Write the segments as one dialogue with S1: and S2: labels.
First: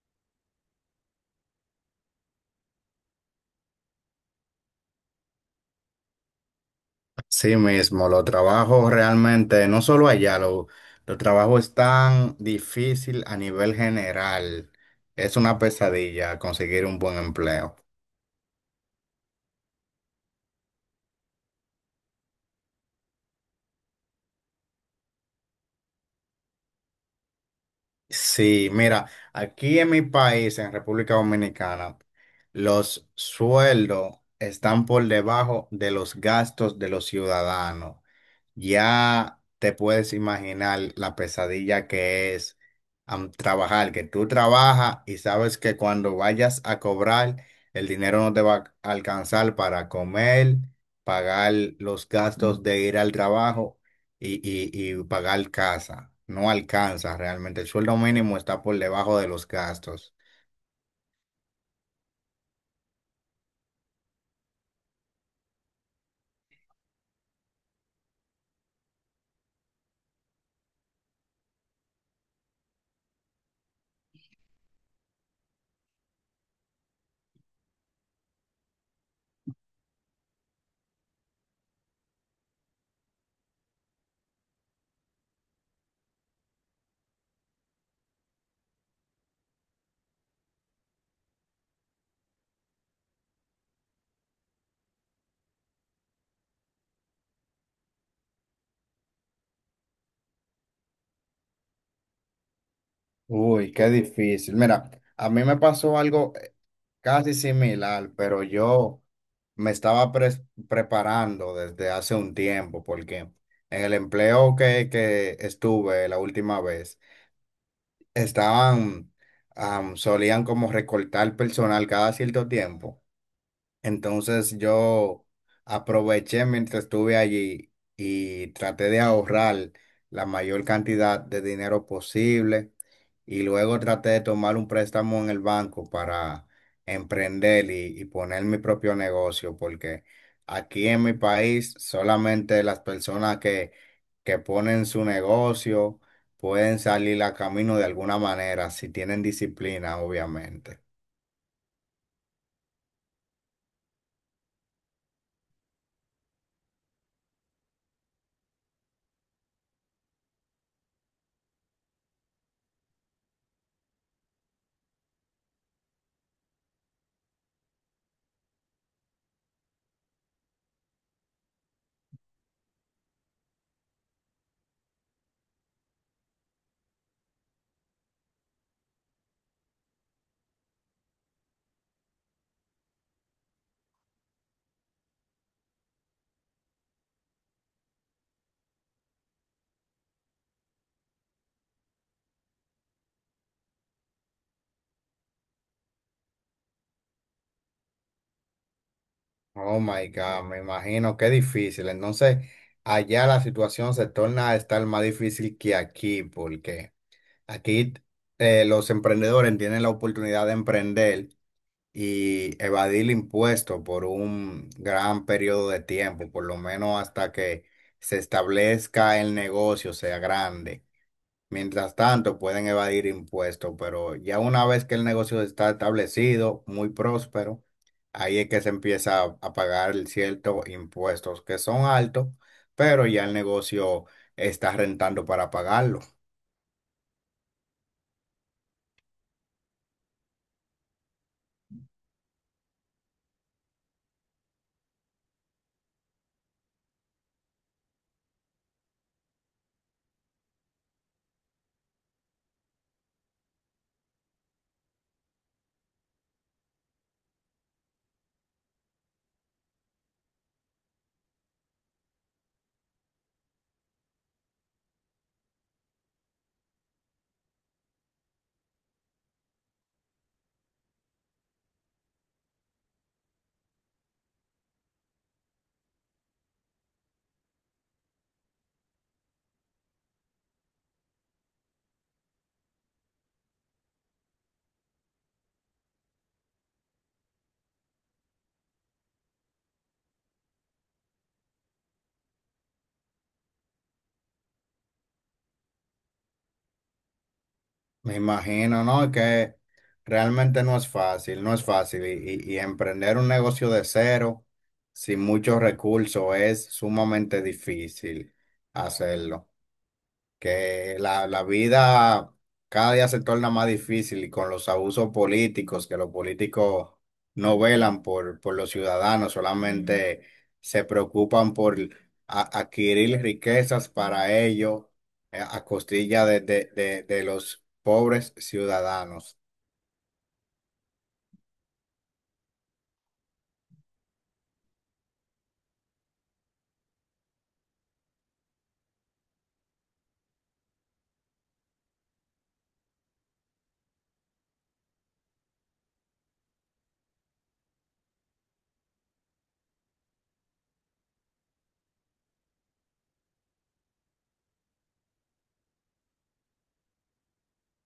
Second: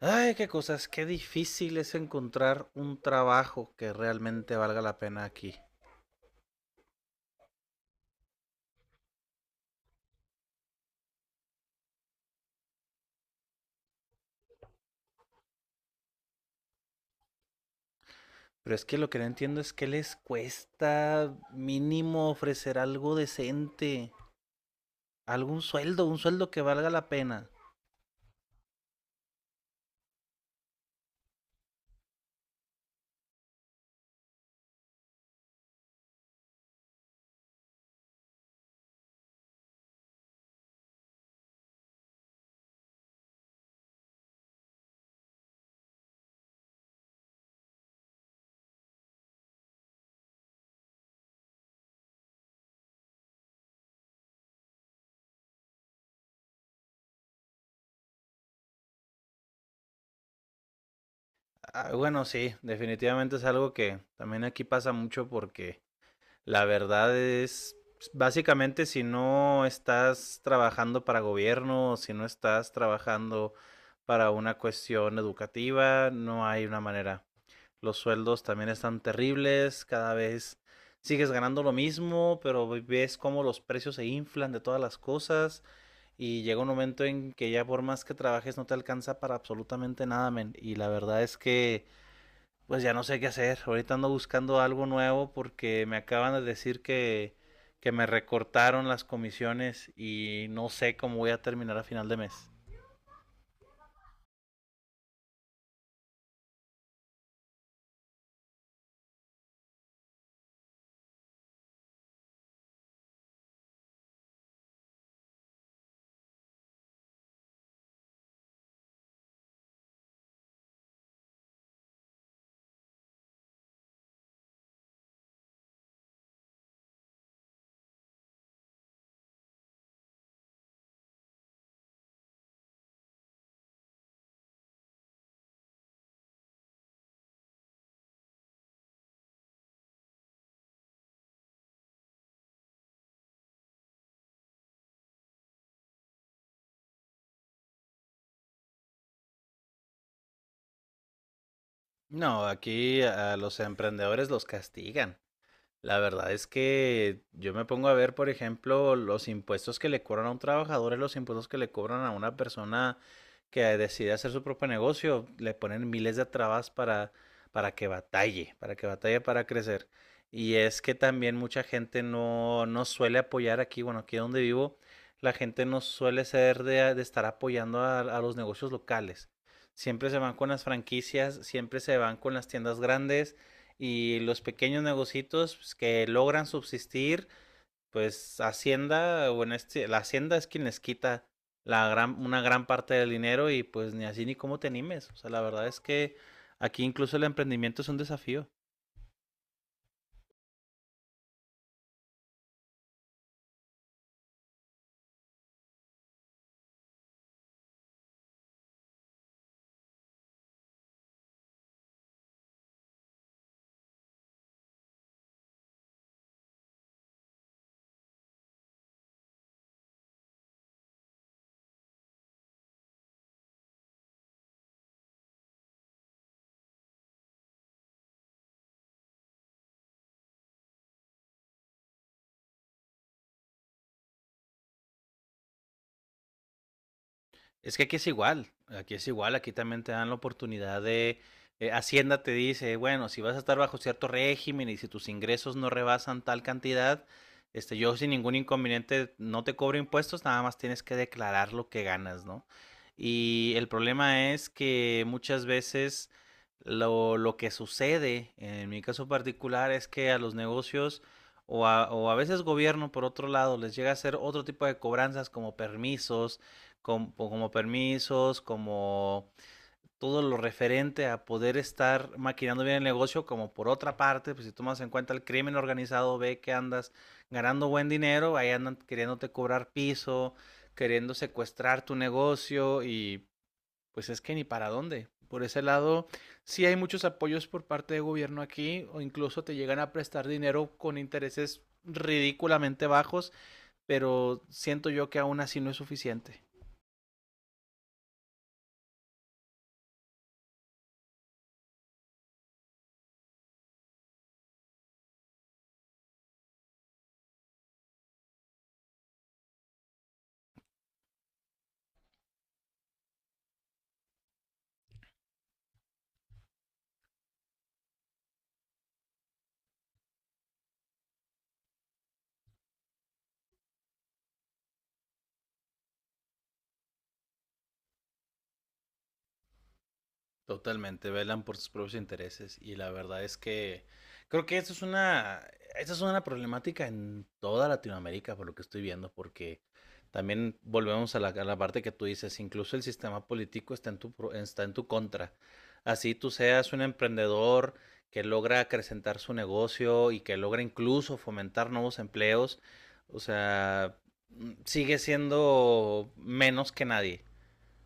S1: Ay, qué cosas, qué difícil es encontrar un trabajo que realmente valga la pena aquí.
S2: Sí mismo, los trabajos realmente, no solo allá, los trabajos están difícil a nivel general. Es una pesadilla conseguir un buen empleo.
S1: Pero es que lo que no entiendo es que les cuesta mínimo ofrecer algo decente, algún sueldo, un sueldo que valga la pena.
S2: Sí, mira, aquí en mi país, en República Dominicana, los sueldos están por debajo de los gastos de los ciudadanos. Ya te puedes imaginar la pesadilla que es trabajar, que tú trabajas y sabes que cuando vayas a cobrar, el dinero no te va a alcanzar para comer, pagar los gastos de ir al trabajo y pagar casa. No alcanza realmente. El sueldo mínimo está por debajo de los gastos.
S1: Ah, bueno, sí, definitivamente es algo que también aquí pasa mucho porque la verdad es, básicamente si no estás trabajando para gobierno, si no estás trabajando para una cuestión educativa, no hay una manera. Los sueldos también están terribles, cada vez sigues ganando lo mismo, pero ves cómo los precios se inflan de todas las cosas y llega un momento en que ya por más que trabajes no te alcanza para absolutamente nada, men. Y la verdad es que pues ya no sé qué hacer. Ahorita ando buscando algo nuevo porque me acaban de decir que me recortaron las comisiones y no sé cómo voy a terminar a final de mes.
S2: Uy, qué difícil. Mira, a mí me pasó algo casi similar, pero yo me estaba preparando desde hace un tiempo porque en el empleo que estuve la última vez, estaban, solían como recortar personal cada cierto tiempo. Entonces yo aproveché mientras estuve allí y traté de ahorrar la mayor cantidad de dinero posible y luego traté de tomar un préstamo en el banco para emprender y poner mi propio negocio porque aquí en mi país solamente las personas que ponen su negocio pueden salir a camino de alguna manera si tienen disciplina, obviamente.
S1: No, aquí a los emprendedores los castigan. La verdad es que yo me pongo a ver, por ejemplo, los impuestos que le cobran a un trabajador y los impuestos que le cobran a una persona que decide hacer su propio negocio. Le ponen miles de trabas para que batalle, para que batalle para crecer. Y es que también mucha gente no suele apoyar aquí, bueno, aquí donde vivo, la gente no suele ser de estar apoyando a los negocios locales. Siempre se van con las franquicias, siempre se van con las tiendas grandes y los pequeños negocios pues, que logran subsistir, pues Hacienda, o en este, la Hacienda es quien les quita una gran parte del dinero y pues ni así ni cómo te animes. O sea, la verdad es que aquí incluso el emprendimiento es un desafío.
S2: Oh my God, me imagino qué difícil. Entonces, allá la situación se torna a estar más difícil que aquí, porque aquí los emprendedores tienen la oportunidad de emprender y evadir el impuesto por un gran periodo de tiempo, por lo menos hasta que se establezca el negocio, sea grande. Mientras tanto, pueden evadir impuestos, pero ya una vez que el negocio está establecido, muy próspero, ahí es que se empieza a pagar ciertos impuestos que son altos, pero ya el negocio está rentando para pagarlo.
S1: Es que aquí es igual, aquí es igual, aquí también te dan la oportunidad de, Hacienda te dice, bueno, si vas a estar bajo cierto régimen y si tus ingresos no rebasan tal cantidad, este, yo sin ningún inconveniente no te cobro impuestos, nada más tienes que declarar lo que ganas, ¿no? Y el problema es que muchas veces lo que sucede, en mi caso particular, es que a los negocios o o a veces gobierno, por otro lado, les llega a hacer otro tipo de cobranzas como permisos, como permisos, como todo lo referente a poder estar maquinando bien el negocio, como por otra parte, pues si tomas en cuenta el crimen organizado, ve que andas ganando buen dinero, ahí andan queriéndote cobrar piso, queriendo secuestrar tu negocio y pues es que ni para dónde. Por ese lado, sí hay muchos apoyos por parte de gobierno aquí o incluso te llegan a prestar dinero con intereses ridículamente bajos, pero siento yo que aún así no es suficiente.
S2: Me imagino, ¿no? Que realmente no es fácil, no es fácil. Y, y emprender un negocio de cero, sin muchos recursos, es sumamente difícil hacerlo. Que la vida cada día se torna más difícil y con los abusos políticos, que los políticos no velan por los ciudadanos, solamente se preocupan por adquirir riquezas para ellos, a costilla de los pobres ciudadanos.
S1: Totalmente, velan por sus propios intereses y la verdad es que creo que esta es una problemática en toda Latinoamérica por lo que estoy viendo, porque también volvemos a a la parte que tú dices, incluso el sistema político está en tu, está en tu contra. Así tú seas un emprendedor que logra acrecentar su negocio y que logra incluso fomentar nuevos empleos, o sea, sigue siendo menos que nadie.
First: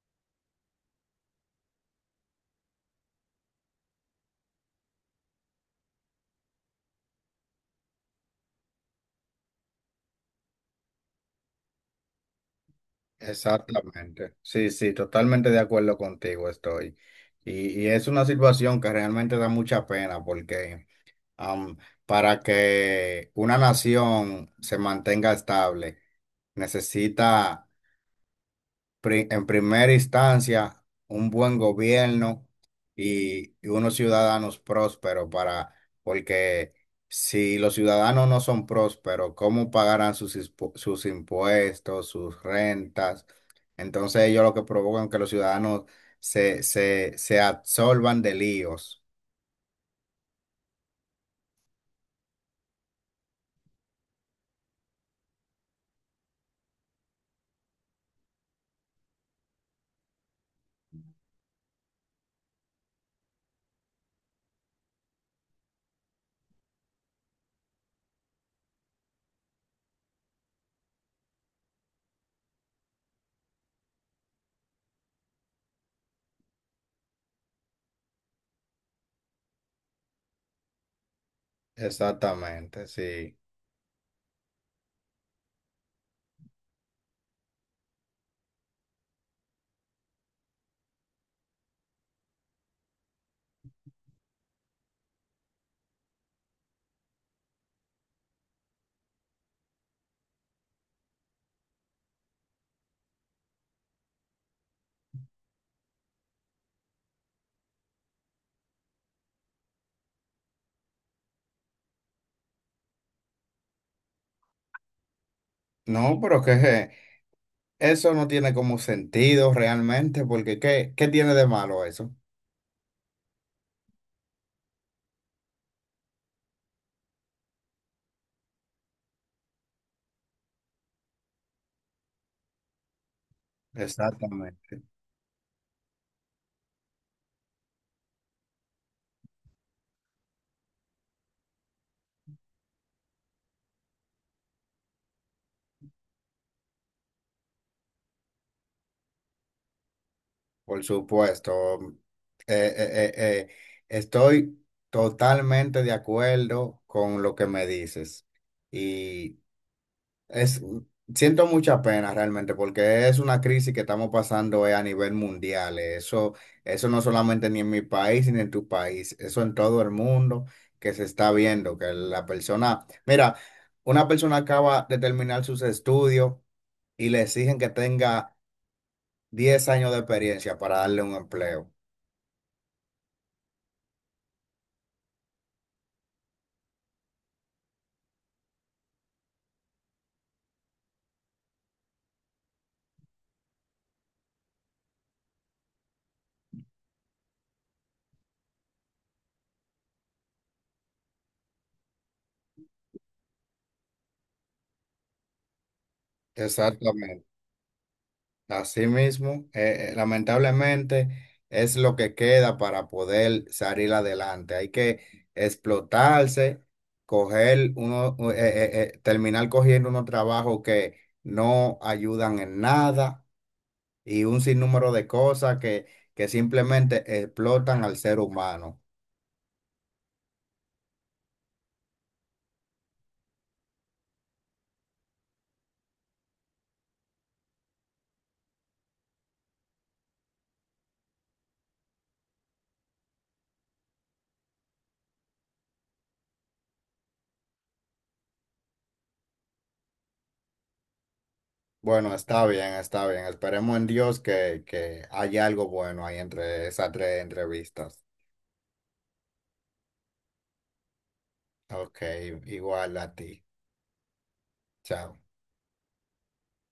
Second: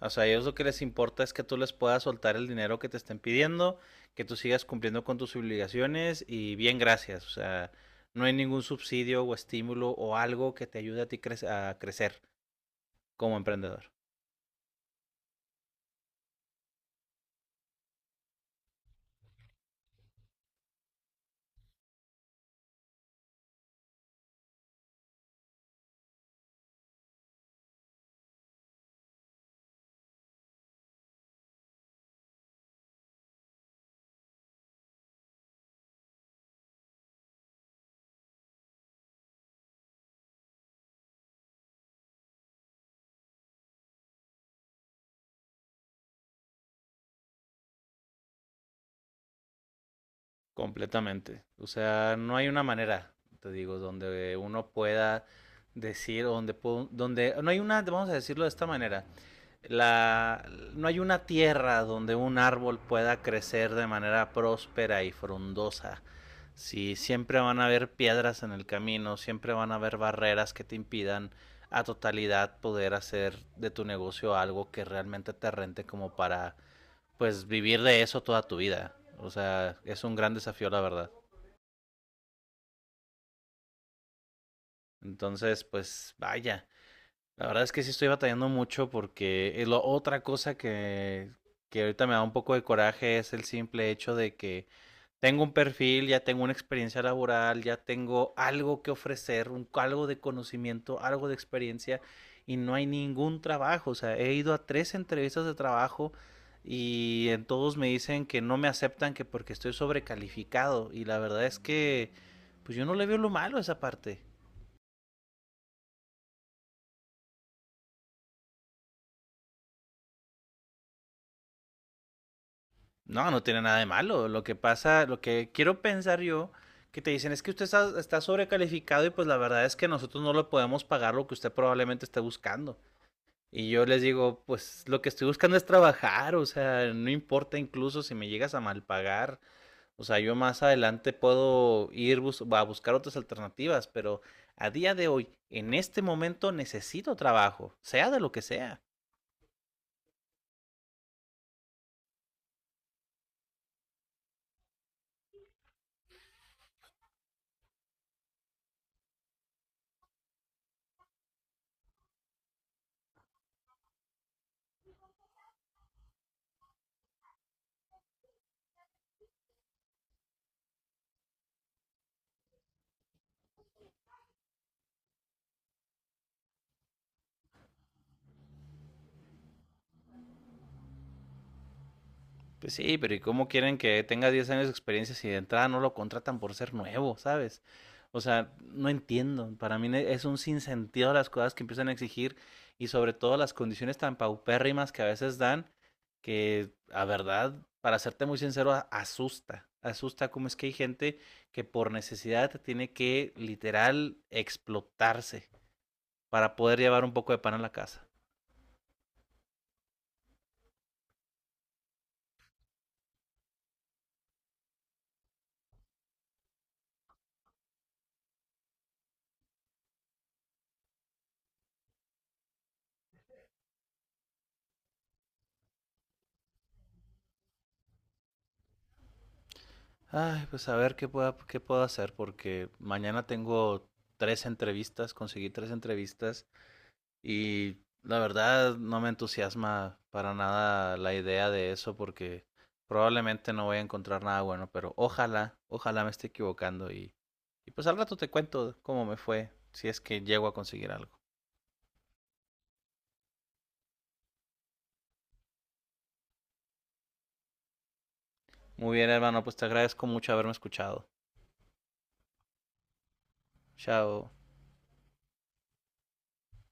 S1: O sea, a ellos lo que les importa es que tú les puedas soltar el dinero que te estén pidiendo, que tú sigas cumpliendo con tus obligaciones y bien, gracias. O sea, no hay ningún subsidio o estímulo o algo que te ayude a ti a crecer como emprendedor.
S2: Exactamente. Sí, sí, totalmente de acuerdo contigo estoy. Y es una situación que realmente da mucha pena porque Am, para que una nación se mantenga estable, necesita en primera instancia un buen gobierno y unos ciudadanos prósperos, para, porque si los ciudadanos no son prósperos, ¿cómo pagarán sus impuestos, sus rentas? Entonces ellos lo que provocan que los ciudadanos se absorban de líos.
S1: Completamente. O sea, no hay una manera, te digo, donde uno pueda decir, donde, donde no hay una, vamos a decirlo de esta manera, la, no hay una tierra donde un árbol pueda crecer de manera próspera y frondosa. Sí, siempre van a haber piedras en el camino, siempre van a haber barreras que te impidan a totalidad poder hacer de tu negocio algo que realmente te rente como para pues vivir de eso toda tu vida. O sea, es un gran desafío la verdad.
S2: Exactamente, sí.
S1: Entonces, pues vaya. La verdad es que sí estoy batallando mucho porque otra cosa que ahorita me da un poco de coraje es el simple hecho de que tengo un perfil, ya tengo una experiencia laboral, ya tengo algo que ofrecer, algo de conocimiento, algo de experiencia y no hay ningún trabajo. O sea, he ido a tres entrevistas de trabajo y en todos me dicen que no me aceptan que porque estoy sobrecalificado y la verdad es que pues yo no le veo lo malo a esa parte.
S2: No, pero que eso no tiene como sentido realmente, porque qué tiene de malo eso?
S1: No, no tiene nada de malo. Lo que pasa, lo que quiero pensar yo que te dicen es que está sobrecalificado y pues la verdad es que nosotros no le podemos pagar lo que usted probablemente esté buscando. Y yo les digo,
S2: Exactamente.
S1: pues lo que estoy buscando es trabajar, o sea, no importa incluso si me llegas a mal pagar, o sea, yo más adelante puedo ir a buscar otras alternativas, pero a día de hoy, en este momento necesito trabajo, sea de lo que sea.
S2: Por supuesto. Eh, eh, eh, eh, Estoy totalmente de acuerdo con lo que me dices. Y es, siento mucha pena realmente porque es una crisis que estamos pasando, a nivel mundial. Eso, eso no solamente ni en mi país ni en tu país, eso en todo el mundo que se está viendo, que la persona, mira, una persona acaba de terminar sus estudios y le exigen que tenga 10 años de experiencia para darle un empleo.
S1: Pues sí, pero ¿y cómo quieren que tenga 10 años de experiencia si de entrada no lo contratan por ser nuevo, ¿sabes? O sea, no entiendo. Para mí es un sinsentido las cosas que empiezan a exigir y sobre todo las condiciones tan paupérrimas que a veces dan que, a verdad, para serte muy sincero, asusta. Asusta cómo es que hay gente que por necesidad tiene que literal explotarse para poder llevar un
S2: Exactamente.
S1: poco de pan a la casa.
S2: Así mismo, lamentablemente es lo que queda para poder salir adelante. Hay que explotarse, coger uno, terminar cogiendo unos trabajos que no ayudan en nada y un sinnúmero de cosas que simplemente explotan al ser humano.
S1: Ay, pues a ver qué pueda, qué puedo hacer, porque mañana tengo tres entrevistas, conseguí tres entrevistas y la verdad no me entusiasma para nada la idea de eso porque probablemente no voy a encontrar nada bueno, pero ojalá, ojalá me esté equivocando y pues al rato te cuento cómo me fue, si es que llego a conseguir algo.
S2: Bueno, está bien, está bien. Esperemos en Dios que haya algo bueno ahí entre esas tres entrevistas.
S1: Muy bien, hermano, pues te agradezco mucho haberme escuchado.
S2: Ok, igual a ti.
S1: Chao.
S2: Chao.